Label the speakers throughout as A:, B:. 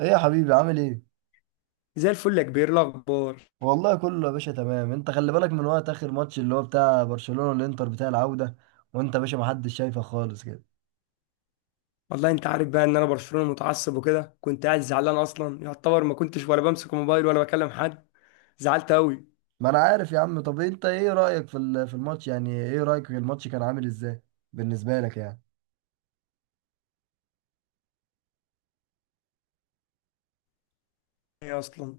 A: ايه يا حبيبي عامل ايه؟
B: زي الفل يا كبير، إيه الاخبار؟
A: والله كله يا باشا تمام، انت خلي بالك من وقت اخر ماتش اللي هو بتاع برشلونة والانتر بتاع العودة. وانت يا باشا ما حدش شايفك خالص كده.
B: والله انت عارف بقى ان انا برشلونه متعصب وكده، كنت قاعد زعلان اصلا، يعتبر ما كنتش ولا بمسك الموبايل ولا بكلم حد. زعلت قوي.
A: ما انا عارف يا عم. طب انت ايه رأيك في الماتش؟ يعني ايه رأيك في الماتش؟ كان عامل ازاي بالنسبة لك يعني؟
B: ايه اصلا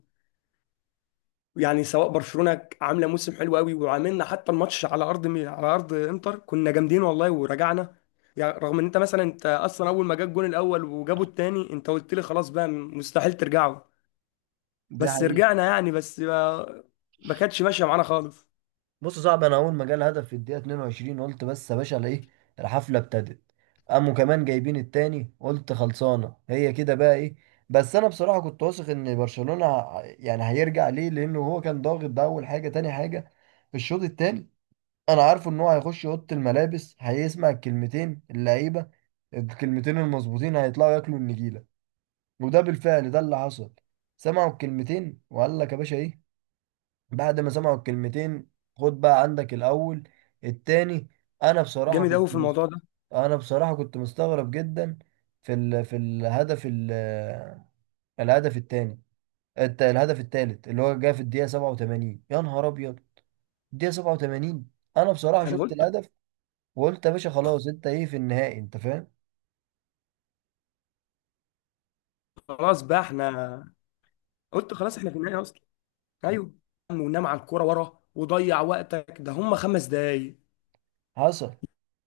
B: يعني، سواء برشلونه عامله موسم حلو قوي وعاملنا، حتى الماتش على ارض على ارض انتر كنا جامدين والله ورجعنا. يعني رغم ان انت مثلا، انت اصلا اول ما جاب الجون الاول وجابوا التاني انت قلت لي خلاص بقى مستحيل ترجعوا.
A: ده
B: بس
A: حقيقي.
B: رجعنا يعني، بس ما كانتش ماشيه معانا خالص.
A: بص يا صاحبي، انا اول ما جالي هدف في الدقيقه 22 قلت بس يا باشا على ايه. الحفله ابتدت. قاموا كمان جايبين التاني قلت خلصانه هي كده بقى ايه. بس انا بصراحه كنت واثق ان برشلونه يعني هيرجع ليه، لانه هو كان ضاغط. ده اول حاجه. تاني حاجه الشوط التاني، انا عارفه ان هو هيخش اوضه الملابس هيسمع الكلمتين اللعيبه، الكلمتين المظبوطين، هيطلعوا ياكلوا النجيله. وده بالفعل ده اللي حصل. سمعوا الكلمتين وقال لك يا باشا ايه بعد ما سمعوا الكلمتين. خد بقى عندك الأول، التاني. أنا بصراحة
B: جامد
A: كنت
B: قوي في
A: مس-
B: الموضوع ده.
A: أنا بصراحة كنت مستغرب جدا في الهدف الهدف التاني الهدف التالت اللي هو جه في الدقيقة 87. يا نهار أبيض الدقيقة 87. أنا بصراحة
B: انا
A: شفت
B: قلت
A: الهدف وقلت يا باشا خلاص أنت إيه في النهائي أنت فاهم.
B: خلاص بقى احنا، قلت خلاص احنا في النهايه اصلا. ايوه، ونام على الكوره ورا وضيع وقتك، ده هم خمس دقايق.
A: حصل.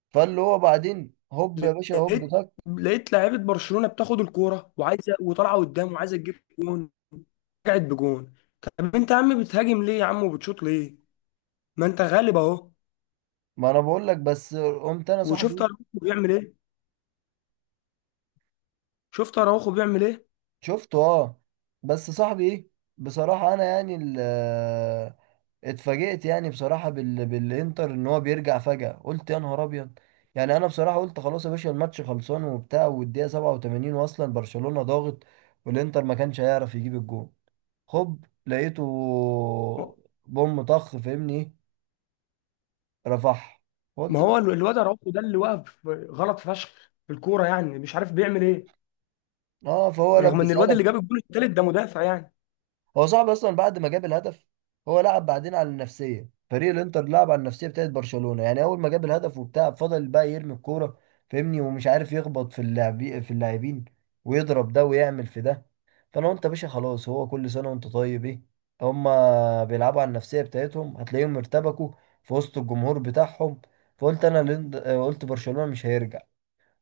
A: فاللي هو بعدين هوب يا باشا هوب
B: لقيت
A: طك.
B: لقيت لعيبه برشلونه بتاخد الكوره وعايزه وطالعه قدام وعايزه تجيب جون. رجعت بجون. طب انت يا عم بتهاجم ليه يا عم وبتشوط ليه؟ ما انت غالب اهو.
A: ما أنا بقول لك. بس قمت أنا
B: وشفت
A: صاحبي
B: اراوخو بيعمل ايه؟ شفت اراوخو بيعمل ايه
A: شفته، اه. بس صاحبي ايه، بصراحة انا يعني اتفاجئت يعني بصراحة بالانتر ان هو بيرجع فجأة. قلت يا نهار ابيض. يعني انا بصراحة قلت خلاص يا باشا الماتش خلصان وبتاع والدقيقة 87 واصلا برشلونة ضاغط، والانتر ما كانش هيعرف يجيب الجون. خب لقيته. بوم طخ فاهمني ايه؟ رفح.
B: ما
A: قلت
B: هو
A: بس.
B: الواد اراوخو ده اللي واقف غلط فشخ في الكوره، يعني مش عارف بيعمل ايه.
A: اه فهو
B: رغم ان
A: لبسها.
B: الواد اللي جاب الجون التالت ده مدافع يعني.
A: هو صعب اصلا بعد ما جاب الهدف. هو لعب بعدين على النفسيه، فريق الانتر لعب على النفسيه بتاعت برشلونه. يعني اول ما جاب الهدف وبتاع فضل بقى يرمي الكوره، فاهمني، ومش عارف يخبط في اللاعبين، ويضرب ده ويعمل في ده. فانا قلت يا باشا خلاص هو كل سنه وانت طيب ايه. هما بيلعبوا على النفسيه بتاعتهم، هتلاقيهم ارتبكوا في وسط الجمهور بتاعهم. فقلت انا قلت برشلونه مش هيرجع.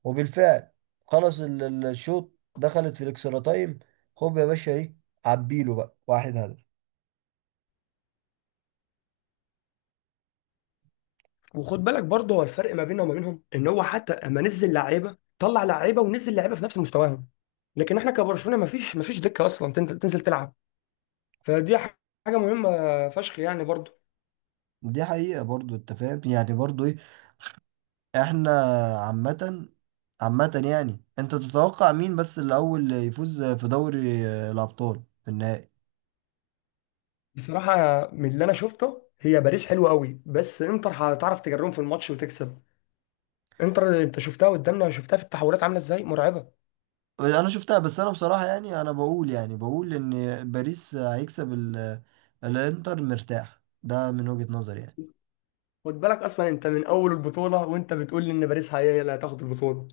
A: وبالفعل خلص الشوط. دخلت في الاكسترا تايم. هوب يا باشا ايه عبيله بقى واحد هدف.
B: وخد بالك برضه، هو الفرق ما بيننا وما بينهم ان هو حتى اما نزل لعيبه، طلع لعيبه ونزل لعيبه في نفس مستواهم. لكن احنا كبرشلونه، ما فيش دكه اصلا تنزل تلعب. فدي ح- حاجه مهمه فشخ يعني برضه.
A: دي حقيقة برضو انت فاهم يعني برضو ايه. احنا عامة، عامة يعني انت تتوقع مين بس الاول يفوز في دوري الابطال في النهائي؟
B: بصراحه، من اللي انا شفته، هي باريس حلوه قوي بس انتر هتعرف تجرهم في الماتش وتكسب. انتر انت شفتها قدامنا، شفتها في التحولات عامله ازاي، مرعبه.
A: انا شفتها بس انا بصراحة يعني انا بقول، يعني بقول ان باريس هيكسب الانتر مرتاح، ده من وجهة نظري يعني.
B: خد بالك اصلا، انت من اول البطوله وانت بتقول لي ان باريس هي اللي هتاخد البطوله.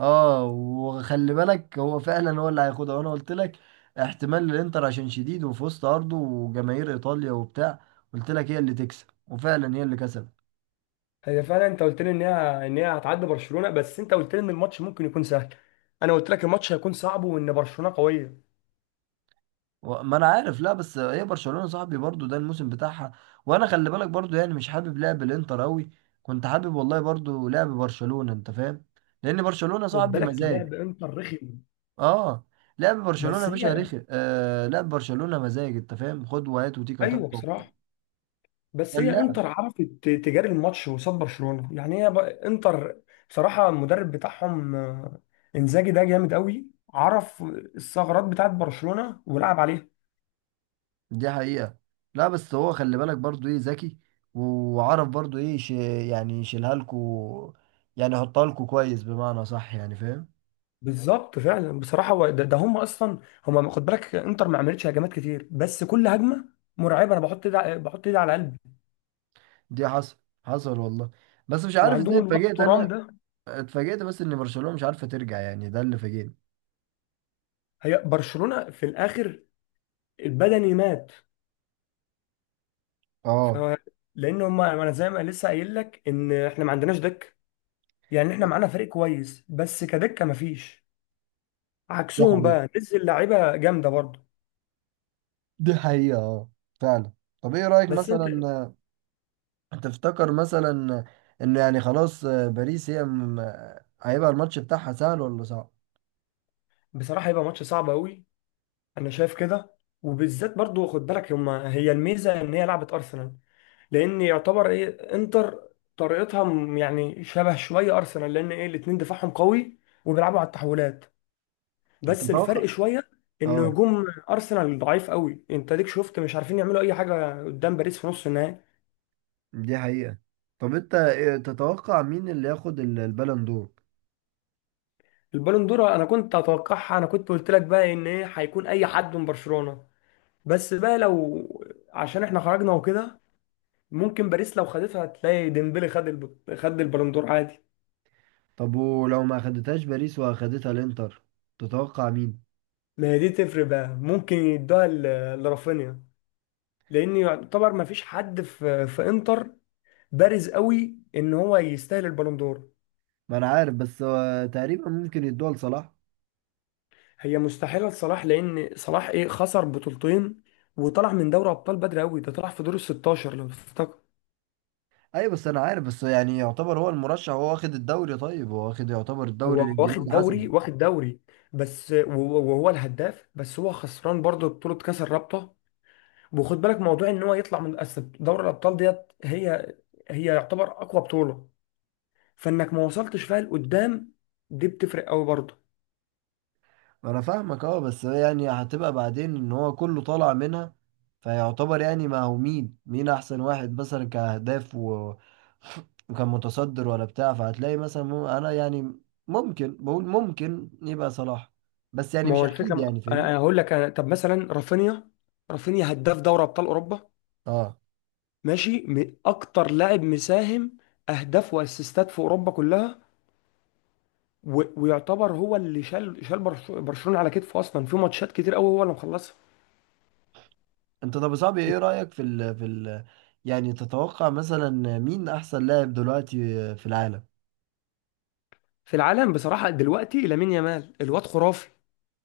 A: اه، وخلي بالك هو فعلا هو اللي هياخدها وانا قلت لك احتمال للانتر عشان شديد وفي وسط ارضه وجماهير ايطاليا وبتاع. قلت لك هي اللي تكسب وفعلا هي اللي كسبت.
B: هي فعلا انت قلت لي ان هي هتعدي برشلونه، بس انت قلت لي ان الماتش ممكن يكون سهل. انا قلت لك الماتش هيكون صعب وان برشلونه قويه.
A: ما انا عارف، لا بس هي برشلونة صاحبي برضو ده الموسم بتاعها. وانا خلي بالك برضو يعني مش حابب لعب الانتر قوي، كنت حابب والله برضو لعب برشلونة انت فاهم، لان برشلونة
B: خد
A: صاحبي
B: بالك،
A: مزاج.
B: لعب انتر رخم.
A: اه. لعب برشلونة
B: بس
A: يا باشا
B: هي،
A: رخي، آه لعب برشلونة مزاج، انت فاهم، خد وهات وتيكا
B: ايوه
A: تاكا.
B: بصراحه، بس هي
A: كان.
B: انتر عرفت تجاري الماتش قصاد برشلونه يعني. هي انتر بصراحه المدرب بتاعهم انزاجي ده جامد قوي. عرف الثغرات بتاعت برشلونه ولعب عليها.
A: دي حقيقة. لا بس هو خلي بالك برضو ايه ذكي، وعرف برضو ايه يعني يشيلها لكو، يعني يحطها لكو كويس بمعنى صح يعني فاهم.
B: بالظبط فعلا بصراحه، هو ده، هم اصلا. هم خد بالك، انتر ما عملتش هجمات كتير بس كل هجمه مرعبه. انا بحط بحط ايدي على قلبي.
A: دي حصل. حصل والله. بس مش عارف ازاي
B: وعندهم الواد
A: اتفاجئت
B: ترام
A: انا.
B: ده.
A: اتفاجئت بس ان برشلونة مش عارفة ترجع يعني ده اللي فاجئني.
B: هي برشلونه في الاخر البدني مات. ف
A: اه
B: لان هم، انا زي ما لسه قايل لك ان احنا ما عندناش دك. يعني احنا معانا فريق كويس بس كدكه ما فيش.
A: دي
B: عكسهم
A: حقيقة.
B: بقى نزل لعيبه جامده برضه.
A: دي حقيقة اه. فعلا. طب ايه رأيك
B: بس انت
A: مثلا، تفتكر مثلا ان يعني خلاص باريس هي م... آه، هيبقى الماتش بتاعها سهل ولا صعب؟
B: بصراحه، هيبقى ماتش صعب قوي. انا شايف كده. وبالذات برضو خد بالك، هما هي الميزه ان هي لعبه ارسنال. لان يعتبر ايه انتر طريقتها يعني شبه شويه ارسنال. لان ايه الاتنين دفاعهم قوي وبيلعبوا على التحولات. بس الفرق
A: تتوقع.
B: شويه ان
A: اه
B: هجوم ارسنال ضعيف قوي. انت ليك شفت مش عارفين يعملوا اي حاجه قدام باريس في نص النهائي.
A: دي حقيقة. طب انت تتوقع مين اللي ياخد البالون دور؟
B: البالون دور انا كنت اتوقعها، انا كنت قلت لك بقى ان ايه هيكون اي حد من برشلونه. بس بقى لو، عشان احنا خرجنا وكده، ممكن باريس لو خدتها هتلاقي ديمبلي خد خد البالندور عادي.
A: طب ولو ما اخدتهاش باريس واخدتها الانتر تتوقع مين؟
B: ما هي دي تفرق بقى، ممكن يدوها لرافينيا. لان يعتبر ما فيش حد في انتر بارز قوي ان هو يستاهل البالندور.
A: ما انا عارف بس هو تقريبا ممكن يدوها لصلاح.
B: هي مستحيله لصلاح، لان صلاح ايه خسر بطولتين وطلع من دوري ابطال بدري قوي، ده طلع في دور ال 16 لو تفتكر.
A: ايوه بس انا عارف، بس يعني يعتبر هو المرشح، هو واخد الدوري، طيب هو واخد يعتبر الدوري
B: هو واخد
A: الانجليزي
B: دوري
A: حسب.
B: واخد دوري بس، وهو الهداف، بس هو خسران برضه بطوله كاس الرابطه. وخد بالك موضوع ان هو يطلع من أصل دوري الابطال ديت. هي، هي يعتبر اقوى بطوله، فانك ما وصلتش فيها لقدام، دي بتفرق قوي برضه.
A: انا فاهمك اه، بس هي يعني هتبقى بعدين ان هو كله طالع منها فيعتبر يعني ما هو مين مين احسن واحد مثلا كاهداف و... وكان متصدر ولا بتاع، فهتلاقي مثلا انا يعني ممكن بقول ممكن يبقى صلاح، بس يعني
B: ما هو
A: مش
B: الفكره
A: اكيد يعني
B: انا
A: فاهمني.
B: هقول لك. أنا طب مثلا رافينيا، رافينيا هداف دوري ابطال اوروبا
A: اه.
B: ماشي، اكتر لاعب مساهم اهداف واسيستات في اوروبا كلها. و... ويعتبر هو اللي شال برشلونه على كتفه اصلا في ماتشات كتير قوي، هو اللي مخلصها.
A: انت طب يا صاحبي ايه رأيك يعني تتوقع مثلا مين احسن لاعب دلوقتي في العالم؟
B: في العالم بصراحه دلوقتي لامين يامال، الواد خرافي.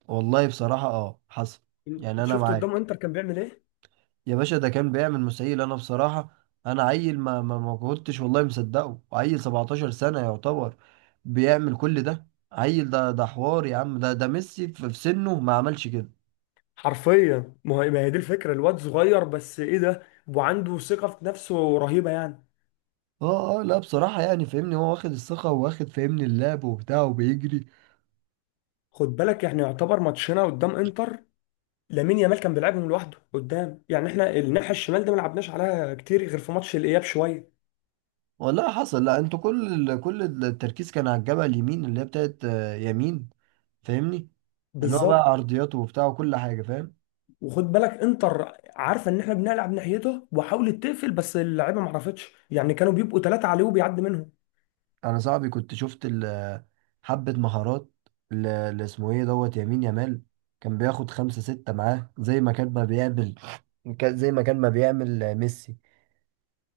A: والله بصراحة اه حصل. يعني
B: انت
A: انا
B: شفته قدام
A: معاك
B: انتر كان بيعمل ايه؟
A: يا باشا، ده كان بيعمل مسائل. انا بصراحة انا عيل ما ما ما كنتش والله مصدقه، عيل 17 سنة يعتبر بيعمل كل ده. عيل ده حوار يا عم، ده ميسي في سنه ما عملش كده.
B: حرفيا، ما هي دي الفكره، الواد صغير بس ايه ده وعنده ثقه في نفسه رهيبه يعني.
A: اه، لا بصراحة يعني فاهمني هو واخد الثقة واخد فاهمني اللعب وبتاع وبيجري.
B: خد بالك، احنا يعتبر ماتشنا قدام انتر لامين يامال كان بيلعبهم لوحده قدام. يعني احنا الناحيه الشمال ده ما لعبناش عليها كتير غير في ماتش الاياب شويه.
A: والله حصل. لا انتوا كل كل التركيز كان على الجبهة اليمين اللي هي بتاعت يمين، فاهمني، اللي هو بقى
B: بالظبط.
A: عرضياته وبتاع وكل حاجة فاهم.
B: وخد بالك انتر عارفه ان احنا بنلعب ناحيته وحاولت تقفل بس اللعيبه ما عرفتش، يعني كانوا بيبقوا ثلاثه عليه وبيعدي منهم.
A: انا صاحبي كنت شفت حبة مهارات، اللي اسمه ايه دوت يمين يامال كان بياخد خمسة ستة معاه زي ما كان ما بيعمل، كان زي ما كان ما بيعمل ميسي.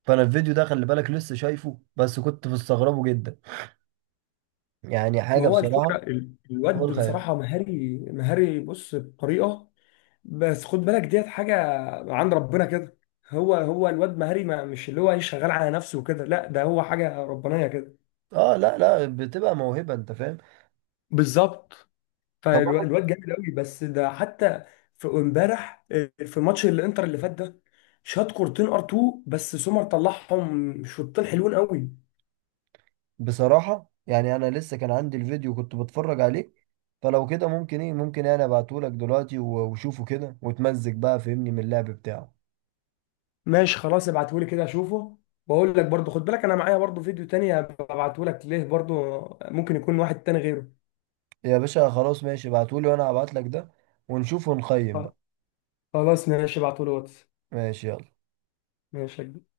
A: فانا الفيديو ده خلي بالك لسه شايفه بس كنت مستغربه جدا يعني.
B: ما
A: حاجة
B: هو الفكره
A: بصراحة فوق
B: الواد
A: الخيال.
B: بصراحه مهاري، مهاري بص بطريقه. بس خد بالك ديت حاجه عند ربنا كده. هو الواد مهاري، ما مش اللي هو ايه شغال على نفسه وكده، لا ده هو حاجه ربانيه كده.
A: اه، لا لا، بتبقى موهبة انت فاهم.
B: بالظبط.
A: طب انا
B: فالواد جامد قوي، بس ده حتى في امبارح في ماتش الانتر اللي فات ده شاط كورتين ار 2، بس سومر طلعهم شوطين حلوين قوي.
A: بصراحة يعني انا لسه كان عندي الفيديو كنت بتفرج عليه فلو كده ممكن ايه ممكن انا ابعتهولك دلوقتي وشوفه كده وتمزج بقى فهمني من اللعب بتاعه.
B: ماشي خلاص، ابعته لي كده اشوفه واقول لك. برضو خد بالك انا معايا برضو فيديو تاني، ابعته لك ليه برضو، ممكن يكون واحد تاني غيره.
A: يا باشا خلاص ماشي ابعتولي وانا هبعتلك ده ونشوف ونقيم بقى.
B: خلاص ماشي، ابعته لي واتس.
A: ماشي يلا.
B: ماشي يا كبير.